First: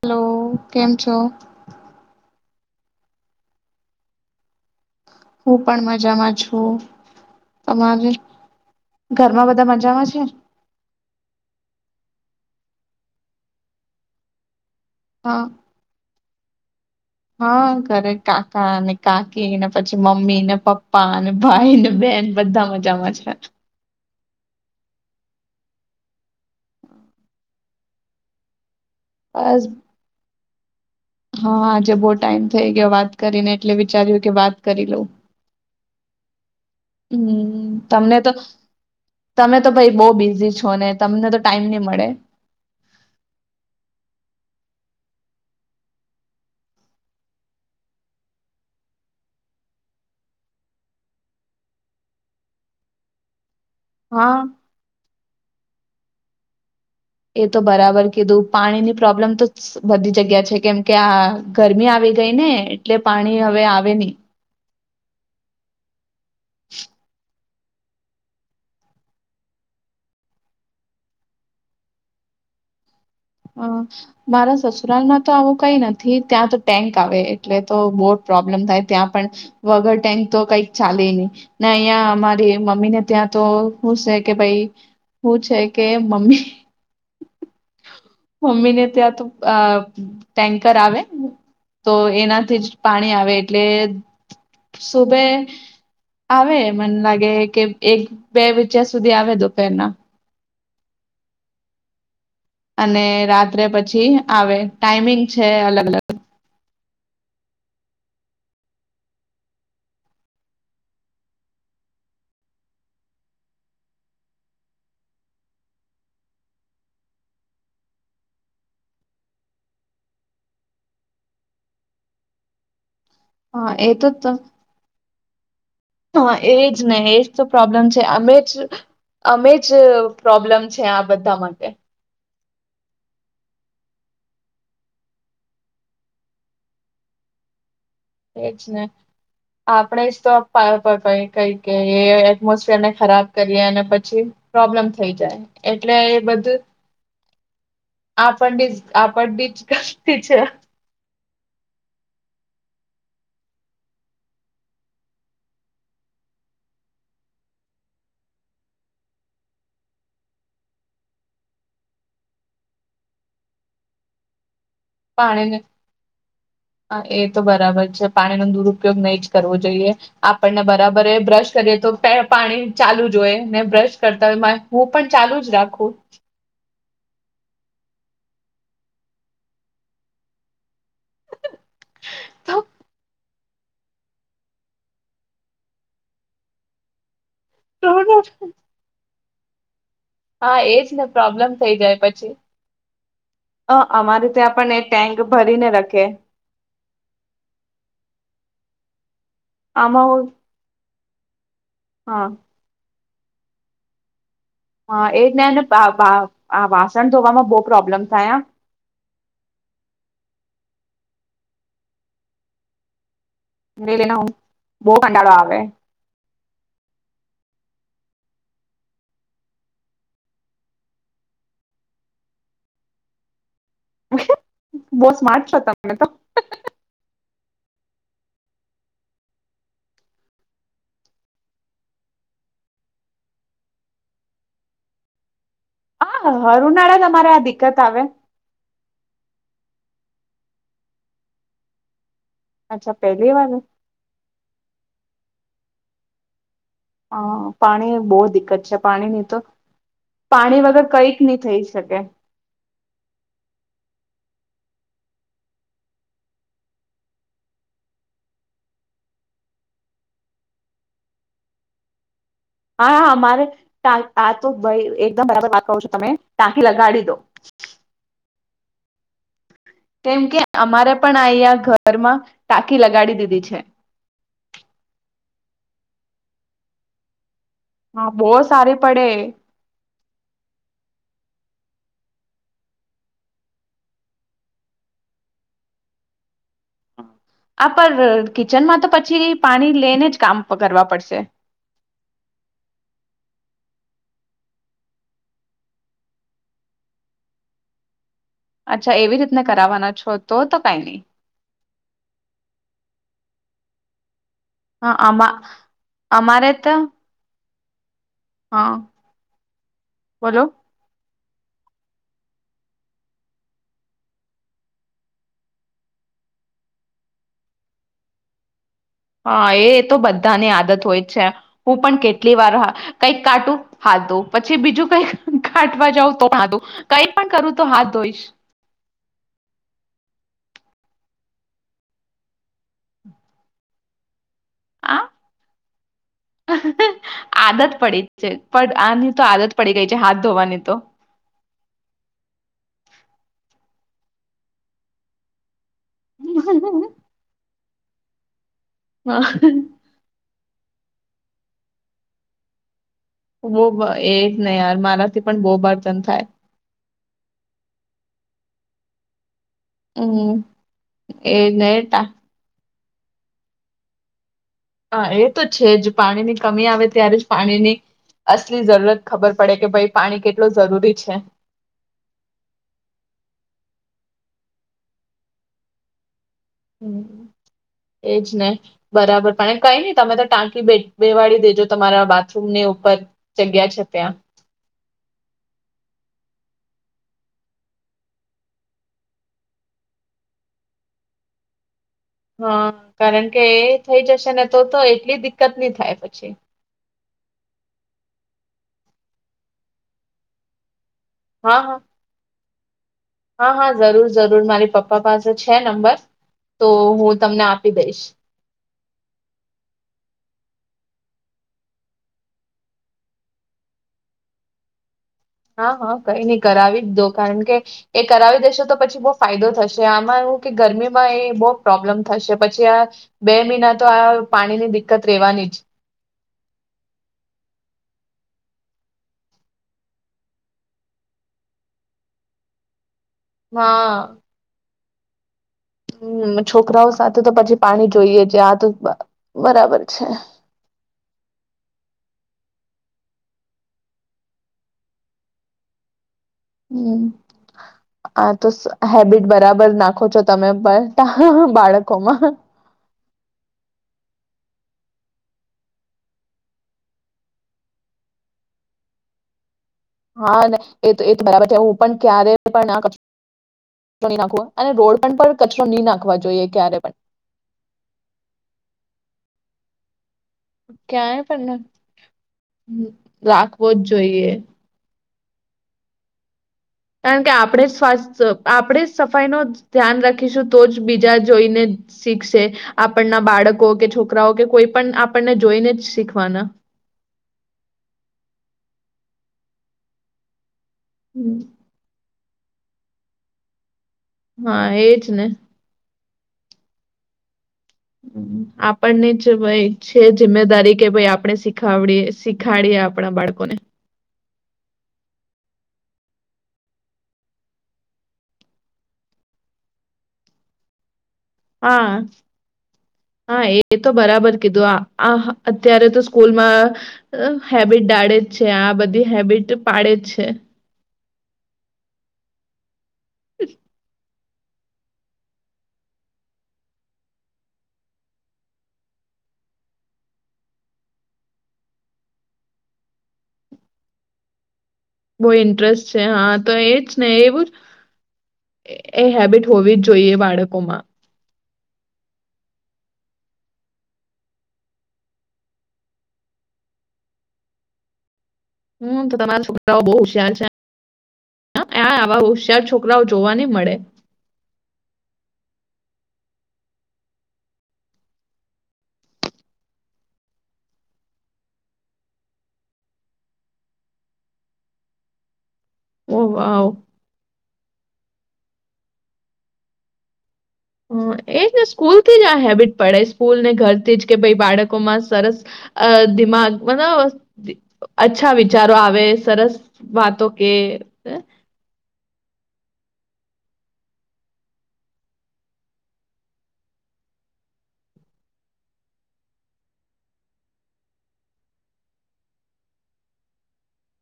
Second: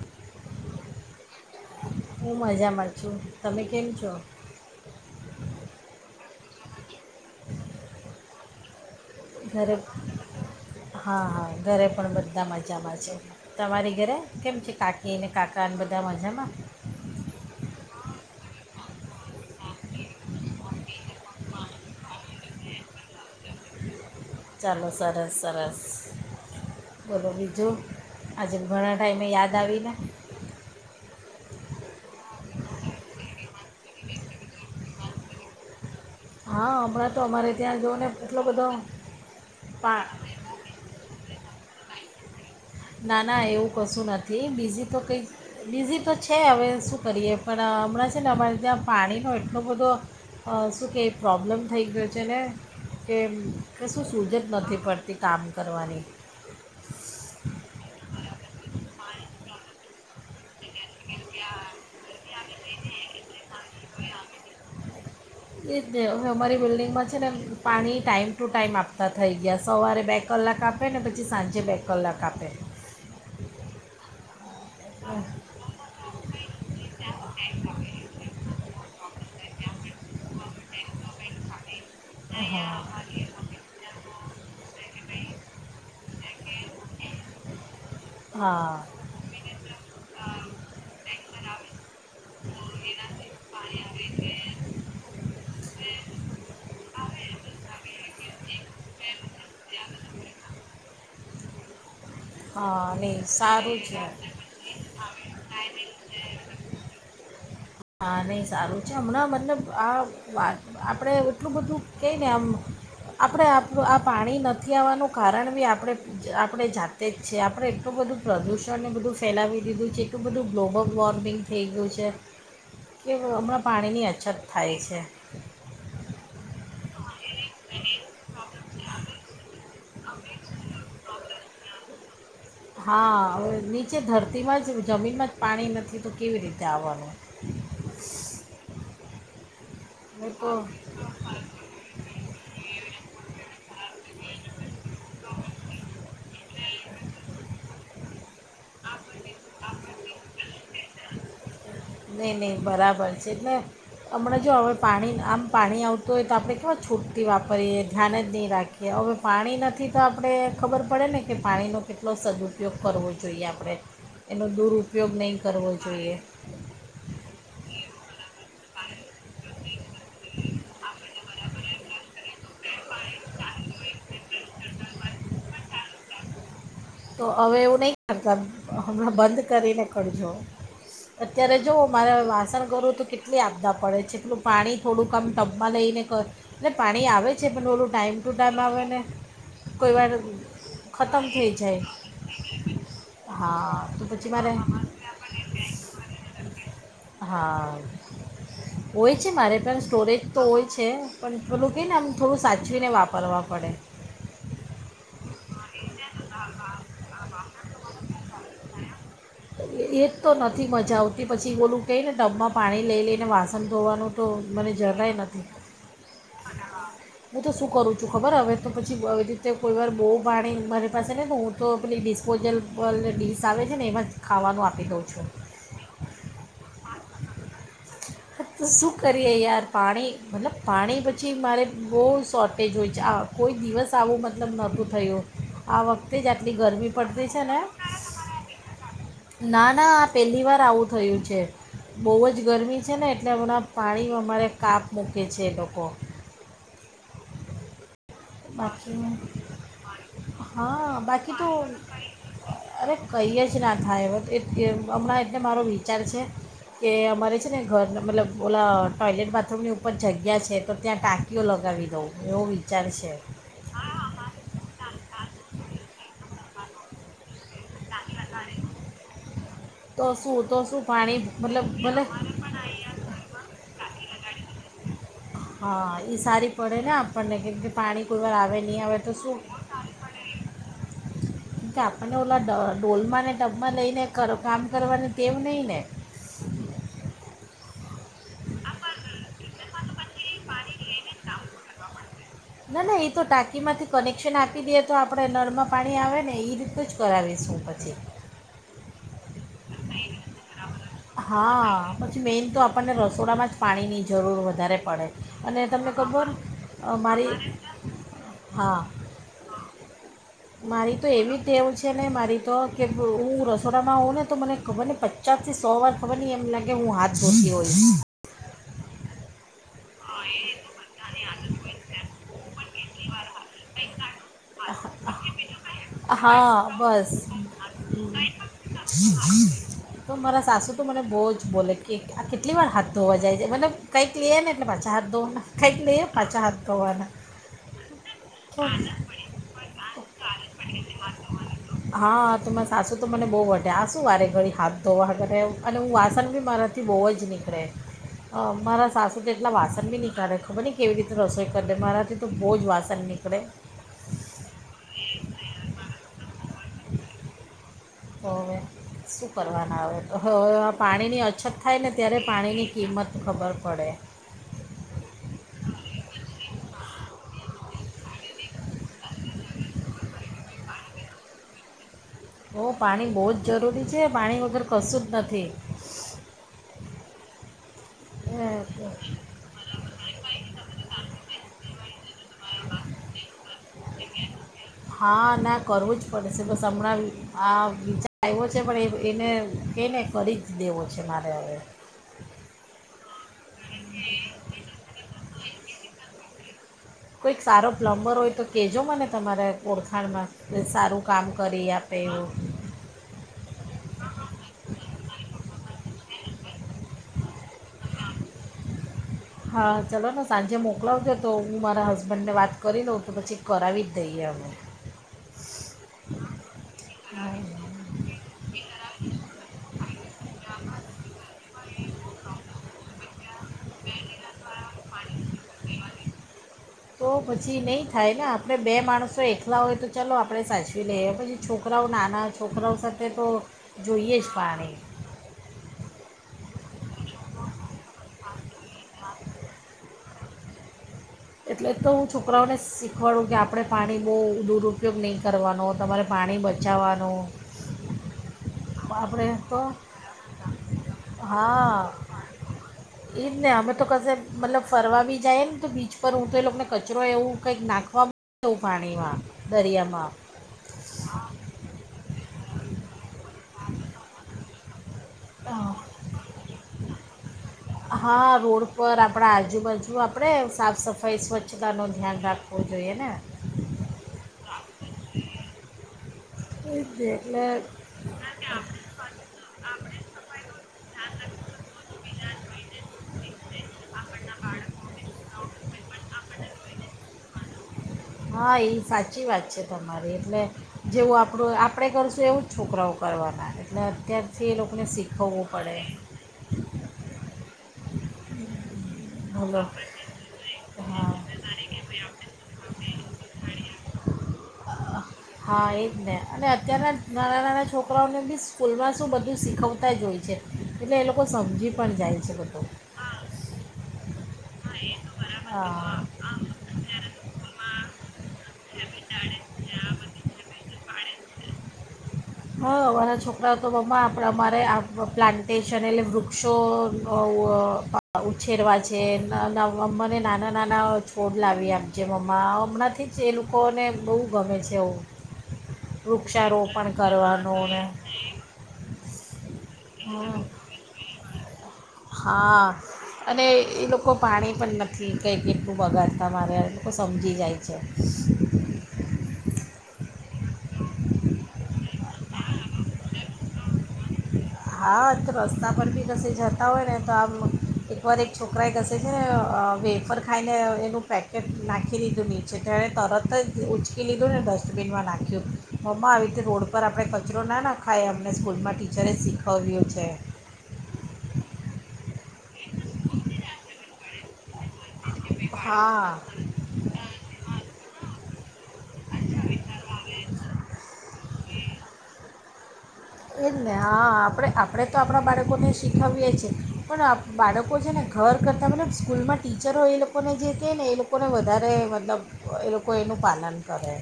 Hello કેમ છો બું મજામાં છું તમે કેમ છો હું પણ મજામાં છું તમારે ઘરમાં બધા ઘરે મજામાં છે હા હા ઘરે પણ બધામાં તમા ઘરે કેમ? કાકી અને હા કાકાને બધા મજામાં [inaudible] હા ઘરે કાકા કાકી ને પછી મમ્મી ને પપ્પા ભાઈ ને બેન બધા મજામાં છે. ચાલો સરસ સરસ બોલો બીજું આજ ઘણા ટાઈમે યાદ બસ આવીને. હા, આજે બહુ ટાઈમ થઈ ગયો વાત કરીને એટલે વિચાર્યું કે વાત કરી લઉં. હા હમણાં તો અમારે હમ ત્યાં જુઓ ને તમને તો એટલો બધો તમે તો ભાઈ પા બહ બિઝી છો ને તમને તો ટાઈમ નહી મળે ના ના, એવું કશું નથી બીઝી તો કંઈક બીઝી તો છે, હવે શું કરીએ? પણ હમણાં છે ને અમારે ત્યાં પાણીનો એટલો બધો શું કહે પ્રોબ્લેમ થઈ ગયો છે, ને કે કશું સૂઝ હા જ.. નથી પડતી કામ.. કરવાની એ તો બરાબર કીધું પાણી ની પ્રોબ્લેમ તો [unintelligible] બધી જગ્યા છ કેમકે, આ ગરમી આવી ગઈ ને એટલે પાણી હવે આવે નહીં એ [unintelligible] અમારી બિલ્ડિંગમાં છે ને.. પાણી ટાઈમ ટુ ટાઈમ આપતા થઈ ગયા સવારે બે કલાક આપે ને પછી સાંજે બે કલાક આપે હ.. મારા.. સસુરાલ માં તો આવું કઈ નથી ત્યાં તો.. [unintelligible] આવે.. એટલે.. તો બહુ પ્રોબ્લેમ થાય. ત્યાં પણ, વગર ટેન્ક તો કઈક ચાલે નહી.. ત્યાં, અમારી હા મમ્મી ને ત્યાં તો [unintelligible] છે કે ભાઈ શું છે? કે મમ્મી... હા મમ્મીને ત્યાં, તો ટેન્કર આવે તો એનાથી જ પાણી આવે એટલે સુભે આવે મને લાગે કે એક બે વાગ્યા સુધી આવે દુપરના હા અને નહીં રાત્રે સારું છે પછી આવે ટાઈમિંગ છે, અલગ અલગ હા.. નહીં સારું છે. હમણાં મતલબ આ વાત આપણે એટલું બધું કહીએ ને આમ આપણે આ પાણી નથી આવવાનું કારણ બી આપણે આપણે જાત.. તે જ છે, આપણે એટલું બધું પ્રદૂષણને બધું ફેલાવી દીધું છે, એટલું બધું ગ્લોબલ વોર્મિંગ થઈ ગયું છે [unintelligible] હમણાં હા, એ પાણીની તો અછત ત- થાય છે. હા.. એજ.. ને એ.. પ્રોબ્લેમ છે અમે જ, અમે જ પ્રોબ્લેમ છે આ બધા માટે. હા.. હવે.. નીચે ધરતીમાં જ જમીનમાં જ પાણી નથી તો કેવી રીતે આવવાનું? એજ ને.. આપણે જ [unintelligible] તો કઈ કે એ એટમોસ્ફીયર ને ખરાબ કરીએ અને પછી પ્રોબ્લેમ થઈ જાય એટલે એ બધું.. આપણની જ આપણની જ કષ્ટી છે. ‌ નહીં [inaudible] છે એટલે હમણાં જો હવે.. પાણી.. આમ, પાણી આવતું હોય તો આપણે કેવા છૂટથી વાપરીએ ધ્યાન જ નહીં રાખીએ હવે, પાણી નથી તો આપણે ખબર પડે ને કે પાણીનો કેટલો સદ્ઉપયોગ કરવો જોઈએ? આપણે એનો દૂર... પાણીને.. [inaudible] એ તો બરાબર છે. પાણીનો દુરપયોગ નહી જ કરવો જોઈએ. આપણને બરાબર બ્રશ કરીએ તો પણ પાણી ચાલુ જ હોય ને બ્રશ કરતા હોય હું પણ ચાલુ જ રાખું. હ [unintelligible] હમણા બંધ કરીને કરજો. અત્યારે જોઓ મારે વાસણ કરવું તો કે કેટલી આપદા પડે છે? એટલું પાણી... થોડું કામ ટબમાં લઈને કર ટ પાણી આવે જ છે પણ ઓલું ટાાઈમ તો ટુ ટાઈમ આવે ને કોઈ વાર હા એજ ને પ્રોબ્લેમ થઈ જાય પછી, અ હા તો પછી મારે અમારીીતેણ એ ટેન્ક ભરીને રાખે. હા હોય છે મા સ્ટોરેજ તો હોય છે પણ પોલું કહી ને આમ હા થોડું સાચવીને વાપર. વા પડે. હા એ જ્ઞાન વાસણ ધોવામાં બહ પ્રોબ્લેમ થયા. એ જ તો નથી મજા પછી બોલું કે ને ટબ માં પાણી લઈ લે. એલે વાસણ ધોવાનું લઈને તો હું મને બહુ જરાય કંટાળો નથી. આવે હું તો શું કરું છું ખબર હવે તો પછી રીતે કોઈ વાર બહુ પાણી મારી પાસે ને હું તો પેલી ડિસ્પોઝેબલ ડીશ આવે છે ને એમ જ ખાવાનું આપી દઉં બહુ છું સ્માર્ટ છો તમે તો તો શું કરીએ યાર પાણી, મતલબ પાણી પછી મારે બહુ શોર્ટેજ હોય છે આ કોઈ દિવસ આવું મતલબ નહોતું થયું આ વખતે જ આટલી હર ગરમી ઉનાળા તમારે પડતી છે આ ને દિક્કત આવે ના ના આ પહેલી વાર આવું થયું છે બહુ જ ગરમી અચ્છા છે ને એટલે પહેલી વાર હમણાં પાણી અમારે કાપ મૂક [unintelligible] લોકો હા, પાણી બહુ દિક્કત છે બાકી પાણીની તો પાણી વગર હા, કઈક બાકી નહી તો થઈ શકે અરે કઈ જ ના થાય કે હમણાં એટલે મારો વિચાર છે કે અમારે છે ને ઘર મતલબ ઓલા ટોયલેટ બાથરૂમની ઉપર જગ્યા છે, તો ત્યાં ટાંકીઓ લગાવી દઉં એવો વિચાર હા હા છે અમારે આ, તો ભાઈ એકદમ બરાબર વાત પર કરો છો તમે ટાંકી લગાડી દો ટાંકી લગાડી [unintelligible] કેમ કે અમારે પણ અહીંયા ભલે ઘરમાં ટાંકી લગાડી દીધી છે હા, ઈ સારી પડે ને આપણને [unintelligible] હા પાણી કોઈ બહુ વાર આવે સારી ની આવે પડે તો શું આપને ઓલા ડર ઢોલમાં ને ટબમાં લઈને કામ કરવાનું તેમ નહીં ને. આપ પર કિચનમાં તો પછી પાણી લઈને જ કામ કરવા પડશે. ટીમાંથી કનેક્શન આપી દઈએ તો આપણે નળમાં પાણી આવે ને એ રીતે જ કરાવીશું પછી. અચ્છા એવી રીતને કરાવવાના છો તો તો કઈ નહી. હા પછી મેઇન તો આપણને રસોડામાં જ પાણી ની જરૂર વધારે હા પડે, આમાં અને તને ખબર અમારે તો મારી હા બોલો. મારી તો એવી ટેવું છે ને મારી તો કે હું રસોડામાં હોઉં ને તો મને ખબર ને પચાસ થી સો વાર ખબર નહી એમ લાગે હું હાથ ધોતી હોય. હમ. [inaudible] હા એ તો બધાની આદત હોય જ છે, હું પણ કેટલી વાર કંઈક કાટું હાથ ધોઉં પછી બીજું કઈક કાટવા જાઉં તો હા કઈક બસ પણ કરું તો હાથ ધોઈશ. તો મારા સાસુ તો મને બહુ જ બોલે કે આ કેટલી વાર હાથ ધોવા જાય છે મતબ કઈક લય ને. એટલે પાછા આ હાથ ધોવાના. ખાઇટ લઈએ. પાછા હાથ ધોવાના આદત પડી છે તો આની તો આદત પડી ગઈ છે હાથ ધોવાની તો. બોવ વઢે આશું વારે ઘડી હાથ ધોવા કરે એવુ. અને હું વાસણ બી મારાથી બહુ જ નીકળે. હ. તો તેટલા હા. વાસણ બી ની કરે. ખબર ને કેવી રીતે રસોઈ કરી દે મારાથી તો બહુ જ વાસ્ત બહ એજ નહી યાર મારાથી પણ બહુ બર્તન થાય. હવે. કરવાના આવે તો હમ હવે આ પાણીની અછત એજ થાય ને ટા- ત્યારે પાણીની કિંમત ખબર પડે. હા એ તો છે જ પાણી ની કમી આવે ત્યારે જ પાણીની અસલી જરૂરત ખબર પડે કે ભાઈ પાણી કેટલું જરૂરી છે. ઓ પાણી બહુ જ જરૂરી છે પાણી વગર કશું જ નથી. હમ. એજને, એ, બરાબર પણ કઈ નઈ તમે તો ટાંકી બેઠ બેવાડી દેજો તમારા બાથરૂમ ની ઉપર જગ્યા છે ત્યાં. હા ના કરવું જ પડે છે બસ હમણાં આ વિચાર આવ્યો છે પણ એને કે ને કરી જ દેવો છે મારે હવે. હા કારણ કે એ થઈ જશે ને તો એટલી કત નહી થાય પછી. કોઈક સારો પ્લમ્બર હોય તો કેજો મને તમારે ઓળખાણમાં કોઈ સારો કામ હા કરી હા આપે હા, હા, જરૂર જરૂર મારી પપ્પા પાસે છે, નંબર તો હું તમને આપી દઈશ હા, ચલો ને સાંજે મોકલાવજો તો હું મારા હસબન્ડ ને વાત કરી દઉં તો પછી કરાવી જ દઈએ અમે હા, હા, કઈ નઈ કરાવી જ દો કારણ કે હા એ કરાવી દેશો તો પછી બહુ ફાયદો થશે આમાં એવું કે ગરમીમાં એ બહુ પ્રોબ્લેમ થશે પછી આ બે મહિના તો આ પાણીની દિક્કત રહેેવાની જ તો પછી નહીં થાય ને આપણે બે માણસો એકલા હોય તો ચાલો આપણે સાચવી લઈએ પછી છોકરાઓ નાના છોકરાઓ સાથે એ તો, હા જોઈએ જ પાણી હમ, છોકરાઓ સાથે તો પછી પાણી જોઈએ છે, આ તો બરાબર છે એટલે તો હું છોકરાઓને શીખવાડું કે આપણે પાણી બહુ દુરુપયોગ નહીં કરવાનો તમારે પાણી હમ, બચાવવાનું આ તો હેબિટ આપણે તો બરાબર નાખો છો તમે પણ હા બાળકોમાં એ જ ને અમે તો કશે મતલબ ફરવા આવી જાય ને તો બીચ પર ઊઠ એ લોકોને કચરો એવું કઈક નાખવા એવું પાણીમાં દરિયામાં હા, એ એ બરાબર છે હું પણ ક્યારે પણ ના ક નાખો અને રોડ પણ કચરો નહી નાખવા જોઈએ ક્યારે પણ હા, રોડ પર આપણા આજુબાજુ આપણે પણ સાફ સફાઈ ક્યાંય પણ સ્વચ્છતાનું ધ્યાન રાખવું હમ, જોઈએ ને રાખવો જ જોઈએ [inaudible] એ જ ને. કારણ કે, એટલે આપણે સ્વાસ્થ આપણે સફાઈ ન ધ્યાન રાખીશું તો જ બીજા જોઈને શીખશે આપણના બાળકો કે છોકરાઓ કે કોઈ પણ આપણને જોઈને જ શીખવાના હા, એ સાચી વાત છે તમારી એટલે જેવું હમ, આપણું આપણે કરશું એવું જ. છોકરાઓ કરવા ને અત્યારથી એ હા લોકોને એજ ને શીખવાડોવવું પડે [inaudible] હમ આપ, આપણને જ ભ ભલો છે જિમ્મેદારી કે ભાઈ હા આપણે શીખડી શીખાડીએ આપણા બાળકોને હા એ જ ને અને અત્યારના નાના નાના છોકરાઓને બી સ્કૂલમાં શું બધું શીખવતા જ હોય છે એટલે એ લોકો સમજી હા, પણ જાય છે બધું હા, એ તો બરાબર કીધું અત્યારે હા તો સ્કૂલમાં હેબિટ ડાળે જ છે આ બધી હેબિટ પાડે જ છે હા મારા છોકરાઓ તો આપણે અમારે આ પ્લાન્ટેશન એટલે વૃક્ષો ઉછેરવા છે, અમને નાના નાના છોડ લાવી આપજે મમ્મા હમણાંથી જ એ લોકોને બહુ ગમે છે એવું બહુ ઇન્ટરેસ્ટ છે, હા તો એજ વૃક્ષારોપણ ને એવું કરવાનું ને એ હેબિટ હોવી જોઈએ હમ, બાળકોમાં હા, અને એ લોકો પાણી પણ નથી કંઈ કેટલું બગાડતા મારે એ લોકો સમજી જાય છે ચાલ, ચાલ આ આવા હોશયાર છોક છોકરાઓ જોવા ની મળે હા તો રસ્તા પર બી કસે જતા હોય ને તો આમ એકવાર એક છોકરાએ કસે છે ને વેફર ખાઈને એનું પેકેટ નાખી દીધું નીચે તો એણે તરત જ ઉઊંચકી લીધું ને ડસ્ટબિનમાં નાખ્યું મમ્ આવી ઓહ રીતે રોડ વાવ. પર આપે. [unintelligible] નાખ હાય અમને સ્કૂલમાં ટીચરે શીખવ્યું છે. હ એજ ને સ્કૂલ થી જ આ હેબિટ પડે સ્કૂલ ને ઘર થી જ કે ભાઈ બાળકોમાં સરસ અ હા દિમાગ [unintelligible] અચ્છા વિચારો આવે સરસ વાતો કે એ જ ને હા આપણે આપણે તો આપણાં બાળકોને શીખવીએ છીએ પણ બાળકો છે ને ઘર કરતાં મતલબ સ્કૂલમાં ટીચરો એ લોકોને જે કહે ને એ લોકોને વધારે મતલબ એ લોકો એનું પાલન કરે.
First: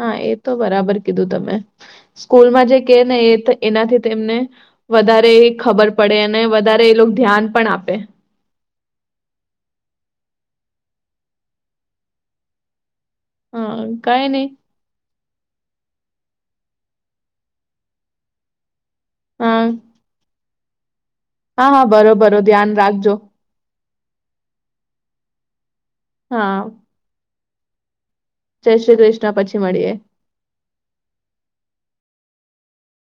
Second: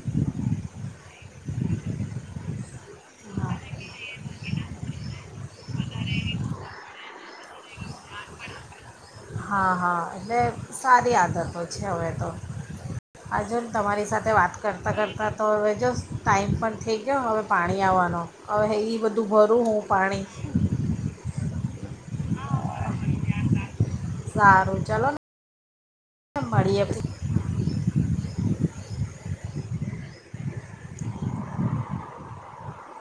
હા એ તો બરાબર કીધું તમે સ્કૂલમાં જે કે ને હા એનાથી તેમને વધારે ખબર પડે અને વધારે એ લોક ધ્યાન પણ આપે. હા હા એટલે સારી આદતો છે હવે તો આ જોને હા તમારી કઈ સાથે નહી વાત કરતાં કરતાં તો હવે જો ટાઈમ પણ થઈ ગયો હવે પાણી આવવાનો હવે ઈ બધું ભરું હા હું પાણી [inaudible] હા હા ભરોભરો ધ્યાન રાખજો. સારું ચાલો ને હા મળીએ આપડે. જય શ્રી કૃષ્ણ પછી મળીએ.